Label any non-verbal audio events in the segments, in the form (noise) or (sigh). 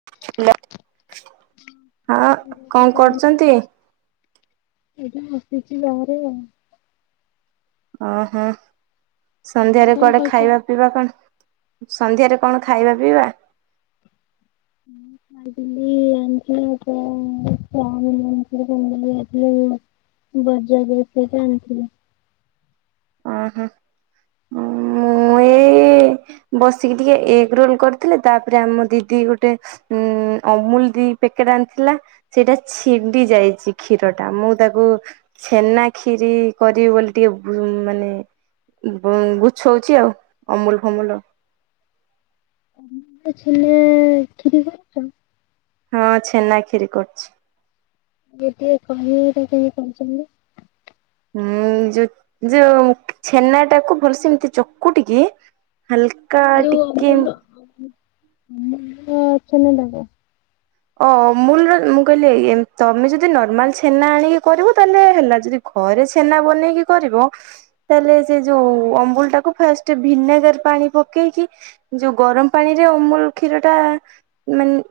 (inaudible) ହଁ କଣ (unintelligible) କରୁଛନ୍ତି? ଏଇଠି ବସିଚି ବାହାରେ। ଓ ହୋ ତମେ ସନ୍ଧ୍ୟାରେ କଣ କୁଆଡେ କରୁଛ? ଖାଇବା (unintelligible) ସନ୍ଧ୍ୟାରେ କଣ ଖାଇବା ପିଇବା? ଖାଇଥିଲି (unintelligible) (unintelligible) ବଜାର ଯାଇଥିଲେ ଯେ ଆଣିଥିଲେ। ଓ ହୋ ମୁଁ ଏଇ ଏଇ ବସିକି ଟିକେ ଏଗ୍ ରୋଲ୍ କରିଥିଲି ତାପରେ ଆମ ଦିଦି ଗୋଟେ ଉଁ- ଅମୁଲ୍ ଦି ପେକେଟ୍ ଆଣିଥିଲା ସେଇଟା ଛିଣ୍ଡି ଯାଇଚି କ୍ଷୀର ଟା ମୁଁ ତାକୁ ଛେନା କ୍ଷୀରି କରିବି ବୋଲି ଟିକେ ଉଁ -ମାନେ ଗୁଛଉଚି ଆଉ ଅମୁଲ୍ ଫମୁଲ୍ ଆଉ। ଏ ଛେନା କ୍ଷୀରି କରିଚ? ହଁ ଛେନା କ୍ଷୀରି କରିଚି। ଟିକେ ଟିକେ କହିବେ ଏଟା କେମିତି କରୁଚନ୍ତି? ଉଁ- ଯଉ ଯଉ ଛେନା ଟାକୁ ଭଲ ସେ ଏମିତି ଚକୁଟିକି ହାଲ୍କା ଟିକେ ଏମ୍ (unintelligible) ଅମୂଲ୍ ର- ମୁଁ କହିଲି ତମେ ଯଦି ନର୍ମାଲ୍ ଛେନା ଆଣିକି କରିବ ତାହେଲେ ହେଲା ଯଦି ଘରେ ଛେନା ବନେଇକି କରିବ ତାହେଲେ ସେ ଯଉ ଅମୂଲ୍ ଟାକୁ ଫାଷ୍ଟେ ଭିନେଗାର୍ ପାଣି ପକେଇକି ଯଉ ଗରମ୍ ପାଣି ରେ ଅମୂଲ୍ କ୍ଷୀର ଟା ମାନେ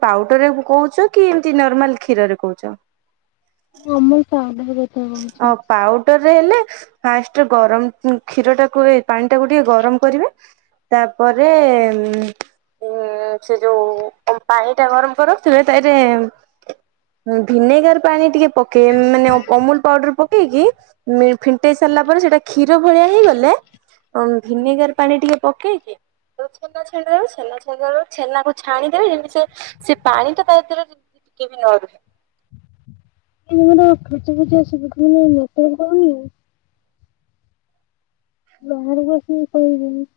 ପାଉଡର୍ ରେ କହୁଚ କି ଏମିତି ନର୍ମାଲ୍ କ୍ଷୀରରେ କହୁଚ? ମୁଁ ଅମୂଲ୍ ପାଉଡର୍ କଥା କହୁଚି। ପାଉଡର୍ ରେ ହେଲେ ଫାଷ୍ଟେ ଗରମ୍ କ୍ଷୀର ଟାକୁ ଏ- ପାଣି ଟାକୁ ଟିକେ ଗରମ୍ କରିବେ ତାପରେ ଏ ସେ ଯଉ ଅ-ପାଣି ଟା ଗରମ୍ କରି ରଖିଥିବେ (unintelligible) ଭିନେଗାର୍ ପାଣି ଟିକେ ପକେଇ ମାନେ ଅ- ଅମୂଲ୍ ପକେଇକି ଫିଣ୍ଟେଇ ସାରିଲା ପରେ ସେଟା କ୍ଷୀର ଭଳିଆ ହେଇଗଲେ ଅଁ- ଭିନେଗାର୍ ପାଣି ଟିକେ ପକେଇକି (unintelligible) ଛେନାକୁ ଛାଣିଦେବେ ଦେବେ ଯେମତି ସେ ପାଣି ଟା ତା ଭିତରେ ଟିକେ ବି ନ ରୁହେ। (unintelligible) ସେବେଠୁ ମୋ ନେଟୱର୍କ ପାଉନି। ବାହରେ ବସି (unintelligible)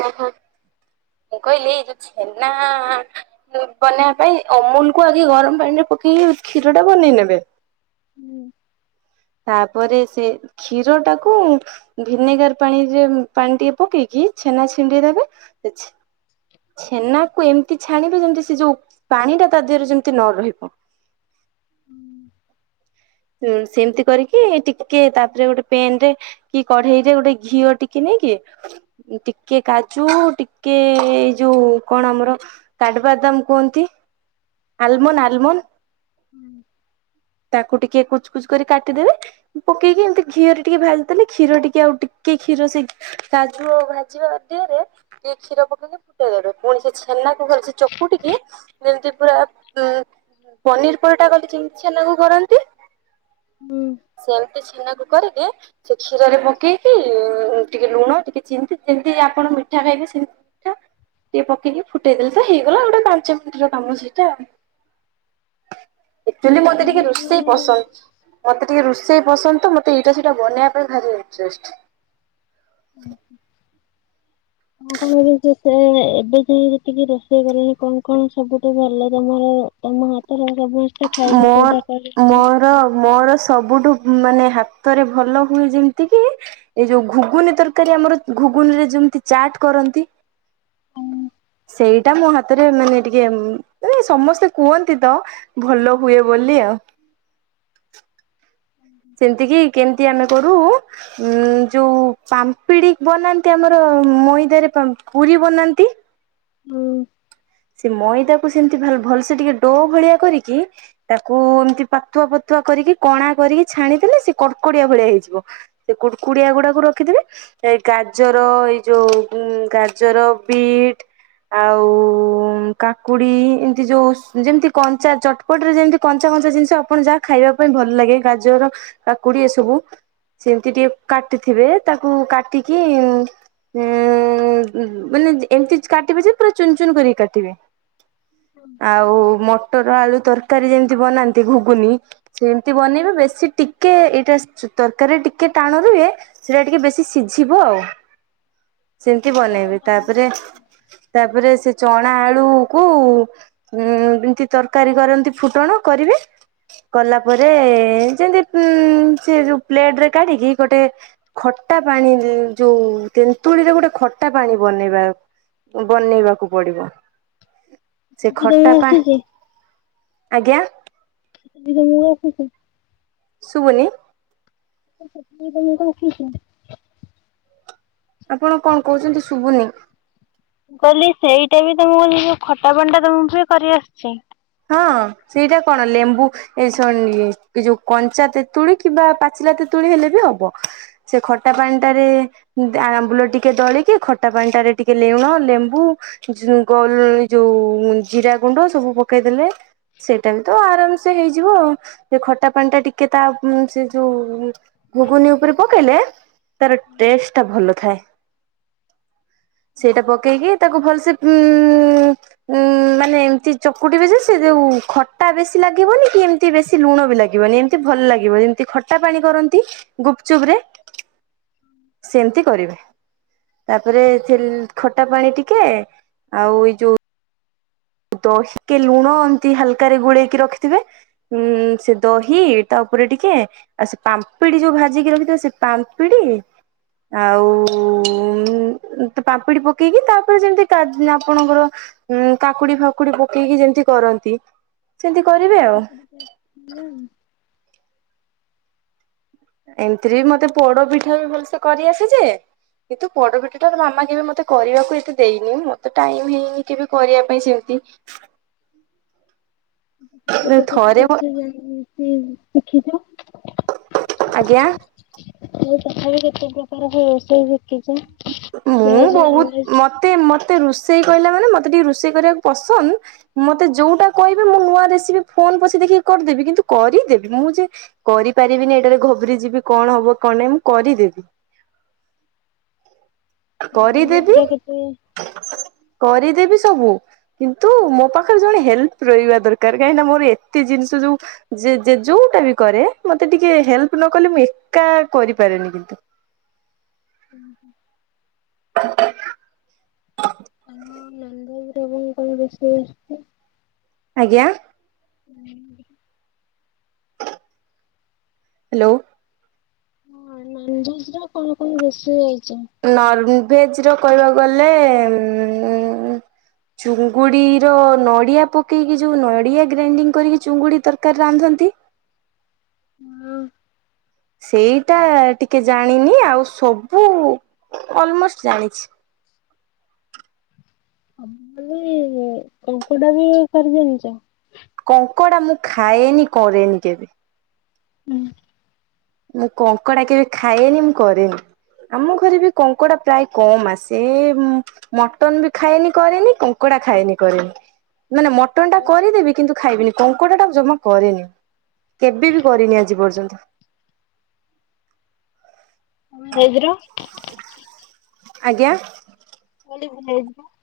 ଓହୋ ମୁଁ କହିଲି ଏଯଉ ଛେନା ବନେଇବା ପାଇଁ ଅମୂଲ୍ କୁ ଆଗେ ଗରମ୍ ପାଣି ରେ ପକେଇକି କ୍ଷୀର ଟା ବନେଇ ନେବେ ହୁଁ ତାପରେ ସେ କ୍ଷୀର ଟାକୁ ଭିନେଗାର ପାଣିରେ ପାଣି ଟିକେ ପକେଇକି ଛେନା ଛିଣ୍ଡେଇ ଦେବ। ସେ ଛ୍ ଛେନାକୁ ଏମିତି ଛାଣିବେ ଯେମିତି ସେ ଯୋଉ ପାଣି ଟା ତା ଦେହରେ ଯେମିତି ନ ରହିବ। ଏ ସେମିତି କରିକି ଟିକେ ତାପରେ ଗୋଟେ ପେନ୍ ରେ କି କଢେଇ ରେ ଗୋଟେ ଘିଅ ଟିକେ ନେଇକି ଟିକେ କାଜୁ ଟିକେ ଏଇ ଯୋଉ କଣ ଆମର କାଡବାଦାମ କୁହନ୍ତି ଆଲମନ୍ ଆଲମନ୍। ହୁଁ। କୁ ଟିକେ କୁଚ୍ କୁଚ୍ କରି କାଟିଦେବେ। ପକେଇକି ଏମତି ଘିଅରେ ଟିକେ ଭାଜି ଦେଲେ କ୍ଷୀର ଟିକେ ଆଉ ଟିକେ କ୍ଷୀର ସେ କାଜୁ ଆଉ ଭାଜିବା ଦିହରେ କିଏ କ୍ଷୀର ପକେଇ କି ଫୁଟେଇଦେବେ। ପୁଣି ସେ ଛେନାକୁ ଭଲ୍ ସେ ଚକୁଟିକି ଯେମତି ପୁରା ଉଁ ପନିର ପରଟା କଲେ ଯେମତି ଛେନାକୁ କରନ୍ ହୁଁ। ସେମତି ଛେନାକୁ କରିକି ଛି କ୍ଷୀରରେ ପକେଇକି ଉଁ ଟିକେ ଲୁଣ ଟିକେ ଚିନି ଯେମିତି ଆପଣ ମିଠା ଖାଇବେ ସିମ୍ ଟା ଟିକେ ପକେଇକି ଫୁଟେଇଦେଲେ ତ ହେଇଗଲା ଗୋଟେ ପାଞ୍ଚ ମିନିଟର କାମ ସେଇଟା। ଏକଚୁଲି ମତେ ଟିକେ ରୋଷେଇ ହୁଁ। ପସନ୍ଦ। ମତେ ଟିକେ ରୁଷେଇ ପସନ୍ଦ ତ ମତେ ଏଇଟା ସେଇଟା ବନେଇବା ପାଇଁ ଭାରି ଇଣ୍ଟ୍ରେଷ୍ଟ। କଁ କଁ ହେଇଯାଇ ସେ ଏବେ ଯାଇଁ ଯେତିକି ରୋଷେଇ କଲଣି କଣ କଣ ସବୁଠୁ ଭଲ ତମର ତମ ହାତର ସବୁ? ମ ମର ମର ସବୁଠୁ ମାନେ ହାତରେ ଭଲ ହୁଏ ଯେମତି କି ଏଇ ଯୋଉ ଘୁଗୁନି ତରକାରୀ ଆମର ଘୁଗୁନି ରେ ଯେମତି ଚାଟ୍ କରନ୍ତି ସେଇଟା ମୋ ହାତରେ ମାନେ ଟିକେ ମାନେ ସମସ୍ତେ କୁହନ୍ତି ତ। ଭଲ ହୁଏ ବୋଲି ଆଉ। ସେମତିକି କେମତି ଆମେ କରୁ? ଉଁ ଯୋଉ ପାମ୍ପିଡି ବନାନ୍ତି ଆମର ମଇଦାରେ ପାମ୍ ପୁରୀ ବନାନ୍ତି ହୁଁ ସେ ମଇଦାକୁ ସେମତି ଭଲ୍ ଭଲ୍‌ସେ ଟିକେ ଡୋ ଭଳିଆ କରିକି ତାକୁ ଏମତି ପତଳା ପତଳା କରିକି କଣା କରିକି ଛାଣିଦେଲେ ସେ କଡ୍‌କଡିଆ ଭଳିଆ ହେଇଯିବ। ସେ କୁଡ୍‌କୁଡିଆଗୁଡାକୁ ରଖିଥିବେ। ଏ ଗାଜର ଏଇ ଯୋଉ ଉଁ ଗାଜର ବିଟ୍ ଆଉ ଉଁ କାକୁଡି ଏମତି ଯୋଉ ଯେମତି କଞ୍ଚା ଚଟ୍ ପଟ୍ ରେ ଯେମତି କଞ୍ଚା କଞ୍ଚା ଜିନିଷ ଆପଣ ଯା ଖାଇବା ପାଇଁ ଭଲ ଲାଗେ, ଗାଜର କାକୁଡି ଏ ସବୁ। ସେମତି ଟିକେ କାଟିଥିବେ ତାକୁ କାଟିକି ଉଁ ଗୁଁ ମାନେ ଏମତି କାଟିବେ ଯେ ପୁରା ଚୁନ୍‌ ଚୁନ୍‌ କରିକି କାଟ୍ ଟିବେ। ଆଉ ମଟର ଆଳୁ ତରକାରୀ ଯେମତି ବନାନ୍ତି ଘୁଗୁନି ସେମତି ବନେଇବେ, ବେଶୀ ଟିକେ ଏଇଟା ସ ତରକାରୀରେ ଟିକେ ଟାଣ ରୁହେ। ସେଟା ଟିକେ ବେଶୀ ସିଝିବ ଆଉ। ସେମତି ବନେଇବେ ତାପରେ ତାପରେ ସେ ଚଁ ଣା ଆଳୁକୁ ଉଁ ଏମତି ତରକାରୀ କରନ୍ତି ଫୁଟଣ କରିବେ। କଲା ପରେ ଯେମତି ଉଁ ସେ ଯୋଉ ପ୍ଲେଟ ରେ କାଢିକି ଗୋଟେ ଖଟା ପାଣି ଯି ଯୋଉ ତେନ୍ତୁଳିରେ ଗୋଟେ ଖଟା ପାଣି ବନେଇବା। ବନେଇବାକୁ ପଡିବ। ସେ ବି ଖଟା ତମକୁ ପା ଆସୁଛି ଆଜ୍ଞା। ନିଜେ ମୁଁ ରଖିଚି। ଶୁଭୁନି? (unintelligible) ଆପଣ କଣ କହୁଛନ୍ତି ଶୁଭୁନି? କହିଲି ସେଇଟା ବି ତମକୁ କ ଖଟା ପାଣି ଟା ତମକୁ ମିସେ କରିଆସିଛି? ହଁ ସେଇଟା କଣ ଲେମ୍ବୁ ଏ ଶନ୍‌ ଏ ଯୋଉ କଞ୍ଚା ତେତୁଳି କିମ୍ବା ପାଚିଲା ତେତୁଳି ହେଲେ ବି ହବ। ସେ ଖଟା ପାଣିଟାରେ ଉଁ ଗା ଆମ୍ବୁଲ ଟିକେ ଦଳିକି ଖଟା ପାଣିଟାରେ ଟିକେ ଲୁଣ ଲେମ୍ବୁ ଯ ଗୋଲ ଏ ଯୋଉ ଜିରା ଗୁଣ୍ଡ ସବୁ ପକେଇଦେଲେ। ସେଇଟା ବି ତ ଆରାମ୍ ସେ ହେଇଯିବ ଆଉ ଯୋଉ ଖଟା ପାନ୍‌ ଟା ଟିକେ ତା ମ୍ ସେ ଯୋଉ ଘୁଗୁନି ଉପରେ ପକେଇଲେ ତାର ଟେଷ୍ଟ ଟା ଭଲ ଥାଏ। ସେଇଟା ପକେଇକି ତାକୁ ଭଲସେ ଉ ଉ ମାନେ ଏମତି ଚ କୁଟି ବେ ଯେ ସେ ଯଉଁ ଖଟା ବେଶୀ ଲାଗିବନି କି ଏମିତି ବେଶି ଲୁଣ ବି ଲାଗିବନି ଏମତି ଭଲ ଲାଗିବ ଯେମିତି ଖ ଖଟା ପାଣି କରନ୍ତି ଗୁପଚୁପ ରେ ସେମିତି କରିବେ। ତାପରେ ଥିଲ୍ ଖଟା ପାଣି ଟିକେ ଆଉ ଏଇ ଯୋଉ ତ ସୀକେ ଲୁଣ ଏମତି ହାଲକାରେ ଗୋଳେଇକି ରଖିଥିବେ ହୁଁ ସେ ଦହି ତା ଉପରେ ଟିକେ ଆଉ ସେ ପାମ୍ପିଡି ଯୋଉ ଭାଜିକି ରଖିଥିବା ସେ ପାମ୍ପିଡି। ଆଉ ପାମ୍ପିଡ଼ି ପକେଇକି ତାପରେ ଯେମିତି କା ଆପଣଙ୍କର ଉଁ କାକୁଡି ଫାକୁଡି ପକେଇକି ଯେମିତି କରନ୍ତି ସେମିତି କରିବେ ଆଉ। (unintelligible) ଏମିତିରେ ବି ମତେ ପୋଡ ପିଠା ବି ଭଲସେ କରି ଆସେ ଯେ କିନ୍ତୁ ପୋଡ ପୀଠ ଟା ମାମା କେବେ ମତେ କରିବାକୁ ଏତେ ଦେଇନି ମତେ ଟାଇମ ହେଇନି କେବେ କରିବା ପାଇଁ ସେମିତି। (unintelligible) କେତେ ଥରେ ପ୍ରକାର ସେ ଜଣି ଶିଖିଛ? ଆଜ୍ଞା? ଆଉ ତଥାପି କେତେ ପ୍ରକାର ହ ରୋଷେଇ ସି? ମୁଁ ବହୁତ ମତେ ମତେ ରୋଷେଇ କହିଲା ମାନେ ମତେ ଟିକେ ରୁଷେଇ କରିବାକୁ ପସନ୍ଦ। ମତେ ଯୋଉଟା କହିବେ ମୁଁ ନୂଆ ରେସିପି ଫୋନ ପଛେ ଦେଖିକି କରିଦେବି କିନ୍ତୁ କରିଦେବି। ମୁଁ ଯେ କରିପାରିବିନି ଏଇଟାରେ ଘବୁର ଯିବି କଣ ହବ କଣ ନାହିଁ ମୁଁ କରିଦେବି। ନନଭେଜ କରିଦେବି ର କେତେ କରିଦେବି ସବୁ କିନ୍ତୁ ମୋ ପାଖରେ ଜଣେ ହେଲ୍ପ ରହିବା ଦରକାର କାହିଁକି ନା ମୋର ଏତେ ଜିନିଷ ଯୋଉ ଯେ ଯୋଉଟା ବି କରେ ମତେ ଟିକେ ହେଲ୍ପ ନ କଲେ ମୁଁ ଏକା କରିପାରେନି କିନ୍ତୁ। ହୁଁ ହୁଁ। (inaudible) ହଁ ନନ୍ଦବରବଙ୍କର ବେଶୀ ଆଛି (unintelligible) ଆଜ୍ଞା। ହୁଁ। ହ୍ୟାଲୋ। ହଁ ନନଭଜ ର କଣ କଣ ରୋଷେଇ ଆଇଛି ନନ୍ ଭେଜ୍ ର କହିବାକୁ ଗଲେ ଉ ଚୁଙ୍ଗୁଡ଼ିର ନଡ଼ିଆ ପକେଇକି ଯେଉ ନଡ଼ିଆ ଗ୍ରାଇଣ୍ଡିଙ୍ଗ କରିକି ଚୁଙ୍ଗୁଡ଼ି ତରକାରୀ ରାନ୍ଧନ୍ତି। ହଁ। ସେଇଟା ଟିକେ ଜାଣିନି ଆଉ ସବୁ ଅଲମୋଷ୍ଟ ଜାଣିଛି। ସବୁ କ କଙ୍କୁଡା ବି ସରି ଜଣିଛ। କଙ୍କଡା ମୁଁ ଖାଏନି କରେନି କେବେ। ମୁଁ କଙ୍କଡା କେବେ ଖାଏନି ମୁଁ କରେନି। ଆମ ଘରେ ବି କଙ୍କଡା ପ୍ରାୟ କମ୍ ଆସେ। ମଟନ ବି ଖାଏନି କରେନି କଙ୍କଡା ଖାଏନି କରେନି। ମାନେ ମଟନ ଟା କରିଦେବି କିନ୍ତୁ ଖାଇବିନି କଙ୍କଡା ଟା ଜମା କରେନି। କେବେ ବି କରିନି ଆଜି ପର୍ଯ୍ୟନ୍ତ। ସେଇଥିରୁ। ଆଜ୍ଞା। (unintelligible)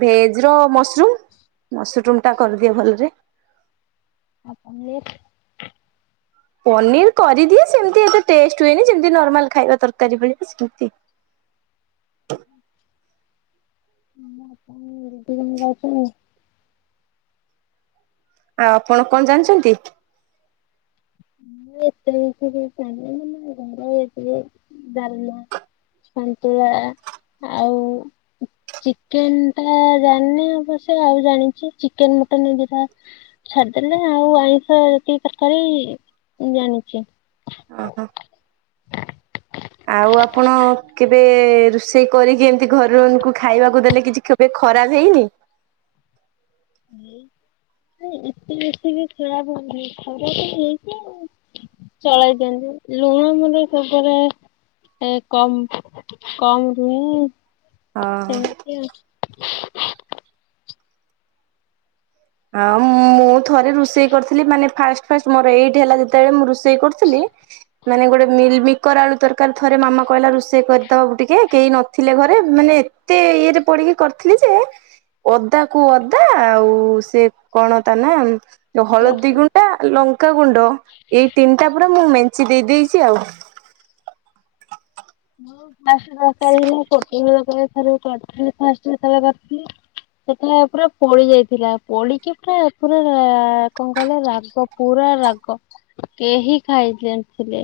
ଭେଜ ର ମସରୁମ ମସରୁମ ଟା କରିଦିଅ ଭଲରେ। ଆପଣ ପନିର୍ କରିଦିଏ ସେମିତି ଏତେ ଟେଷ୍ଟ ହୁଏନି ଯେମିତି ନର୍ମାଲ ଖାଇବା ତରକାରୀ ଭଳି ସେମିତି ହୁଁ। ହ ଆପଣ କେମି ଯାଉଛନ୍ତିି। ଆଉ ଆପଣ କଣ ଜାଣିଛନ୍ତି? ମୁଁ ଏତେ ମିଷ ଚାଣିଲ ଘର ଟେ ଡାଲମା। ସନ୍ତୁଳା ଆଉ ଚିକେନ ଟା ଜାଣିନି ଅବଶ୍ୟ ସେ୍ୟ ଆଉ ଜାଣିଛି ଚିକେନ ମଟନ୍ ଏ ଛାଡିଦେଲେ ଆଉ ଆଇଁଷ ଯେତିକି ତରକାରୀ ଜାଣିଛି। ଓହୋ। ଆଉ ଆପଣ କେବେ ରୋଷେଇ କରିକି ଏମିତି ଘରଙ୍କୁ ଖାଇବାକୁ ଦେଲେ କିଛି କେବେ ଖରାପ ହେଇନି। ନାଇ ଏତେ ବେଶୀ ବି ଖରାପ ହେଇନି ଖରାପ ହେଇଛି। ଚଳେଇ ଦିଅନ୍ତି ଲୁଣ ମର ସବରେ ଏ କମ କମ ରୁହେ। ଓହୋ। ଏମିତି ଆଉ। ହଁ ମୁଁ ଥରେ ରୋଷେଇ କରିଥିଲି ମାନେ ଫାଷ୍ଟ ଫାଷ୍ଟ ମୋର ଏଇଟ ହେଲା ଯେତେବେଳେ ମୁଁ ରେଇ ସେଇ କରୁଥିଲି। ମାନେ ଗୋଟେ ମିକର ଆଳୁ ତରକାରୀ ଥରେ ମାମା କହିଲା ରୋଷେଇ କରିଦବ ଟିକେ କେହି ନଥିଲେ ଘରେ ମାନେ ଏତେ ଇଏରେ ପଡିକି କରିଥିଲି ଯେ ଅଦା କୁ ଅଦା ଆଉ ସେ କଣ ତା ନା ହଳଦୀ ରସୁଣ ଗୁଣ୍ଡା ଲଙ୍କା ଗୁଣ୍ଡ। ଏଇ ତିନିଟା ପୁରା ମୁଁ ମେଞ୍ଚେ ଦେଇ ଦେଇଛି ଆଉ। ମୁଁ ଫା ଦର ହେଥିଲା କୋଟିଥିଲି ଫାଷ୍ଟ ଯେତେବେଳ କରିଥିଲି। ସେତେବେଲେ ପୁରା ପୋଳି ଯାଇଥିଲା ପୋଳିକି ପୁରା ପୁରା କଣ କହିଲ ରାଗ ପୁରା ରାଗ କେହି ଖାଇଣି ଥିଲେ।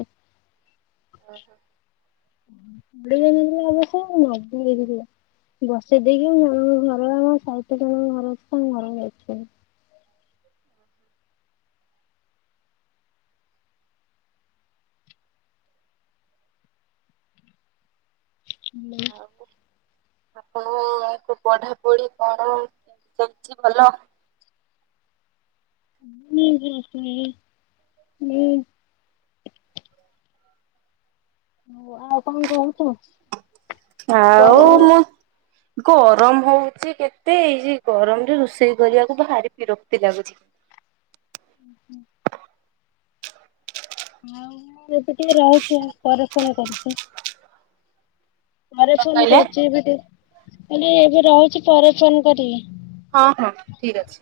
ଓ ହୋ। ଥିଲେ ଅବଶ୍ୟ ମୁଁ ନ ହେ ବସେଇ ଦେଇକି ଜ ଘର ଆମ ସହିତ ଜଣ ଘର ଅ ଆଙ୍କ ଘର ଯାଇ। ଓ ହୋ। (unintelligible) ହଉୋ। ଆପଣ ପଢାପଢି କଣ ଚାଲିଛି ଭଲ ହୁଁ ହଁ ହୁଁ ହୁଁ ହ ଆଉ କଣ କହୁଛୁ? ଆଉ ମୁଁ ଗରମ ହଉଚ କେତେ ଏଇ ଗରମରେ ରୋଷେଇ କରିବାକୁ ଭାରି ବିରକ୍ତି ଲାଗୁଛି। ହୁଁ ହୁଁ ମୁଁ ଏବେ ଟିକେ ରହୁଛି ପରେ ଫୋନ କରିଛି ପରେ କଣ ଫୋନ କହିଲେ କରୁଛି ଏ ଟିକ କହିଲି ଏବେ ରହୁଛି ପରେ ଫୋନ କରିକି ହଁ ହଁ ଠିକ ଅଛି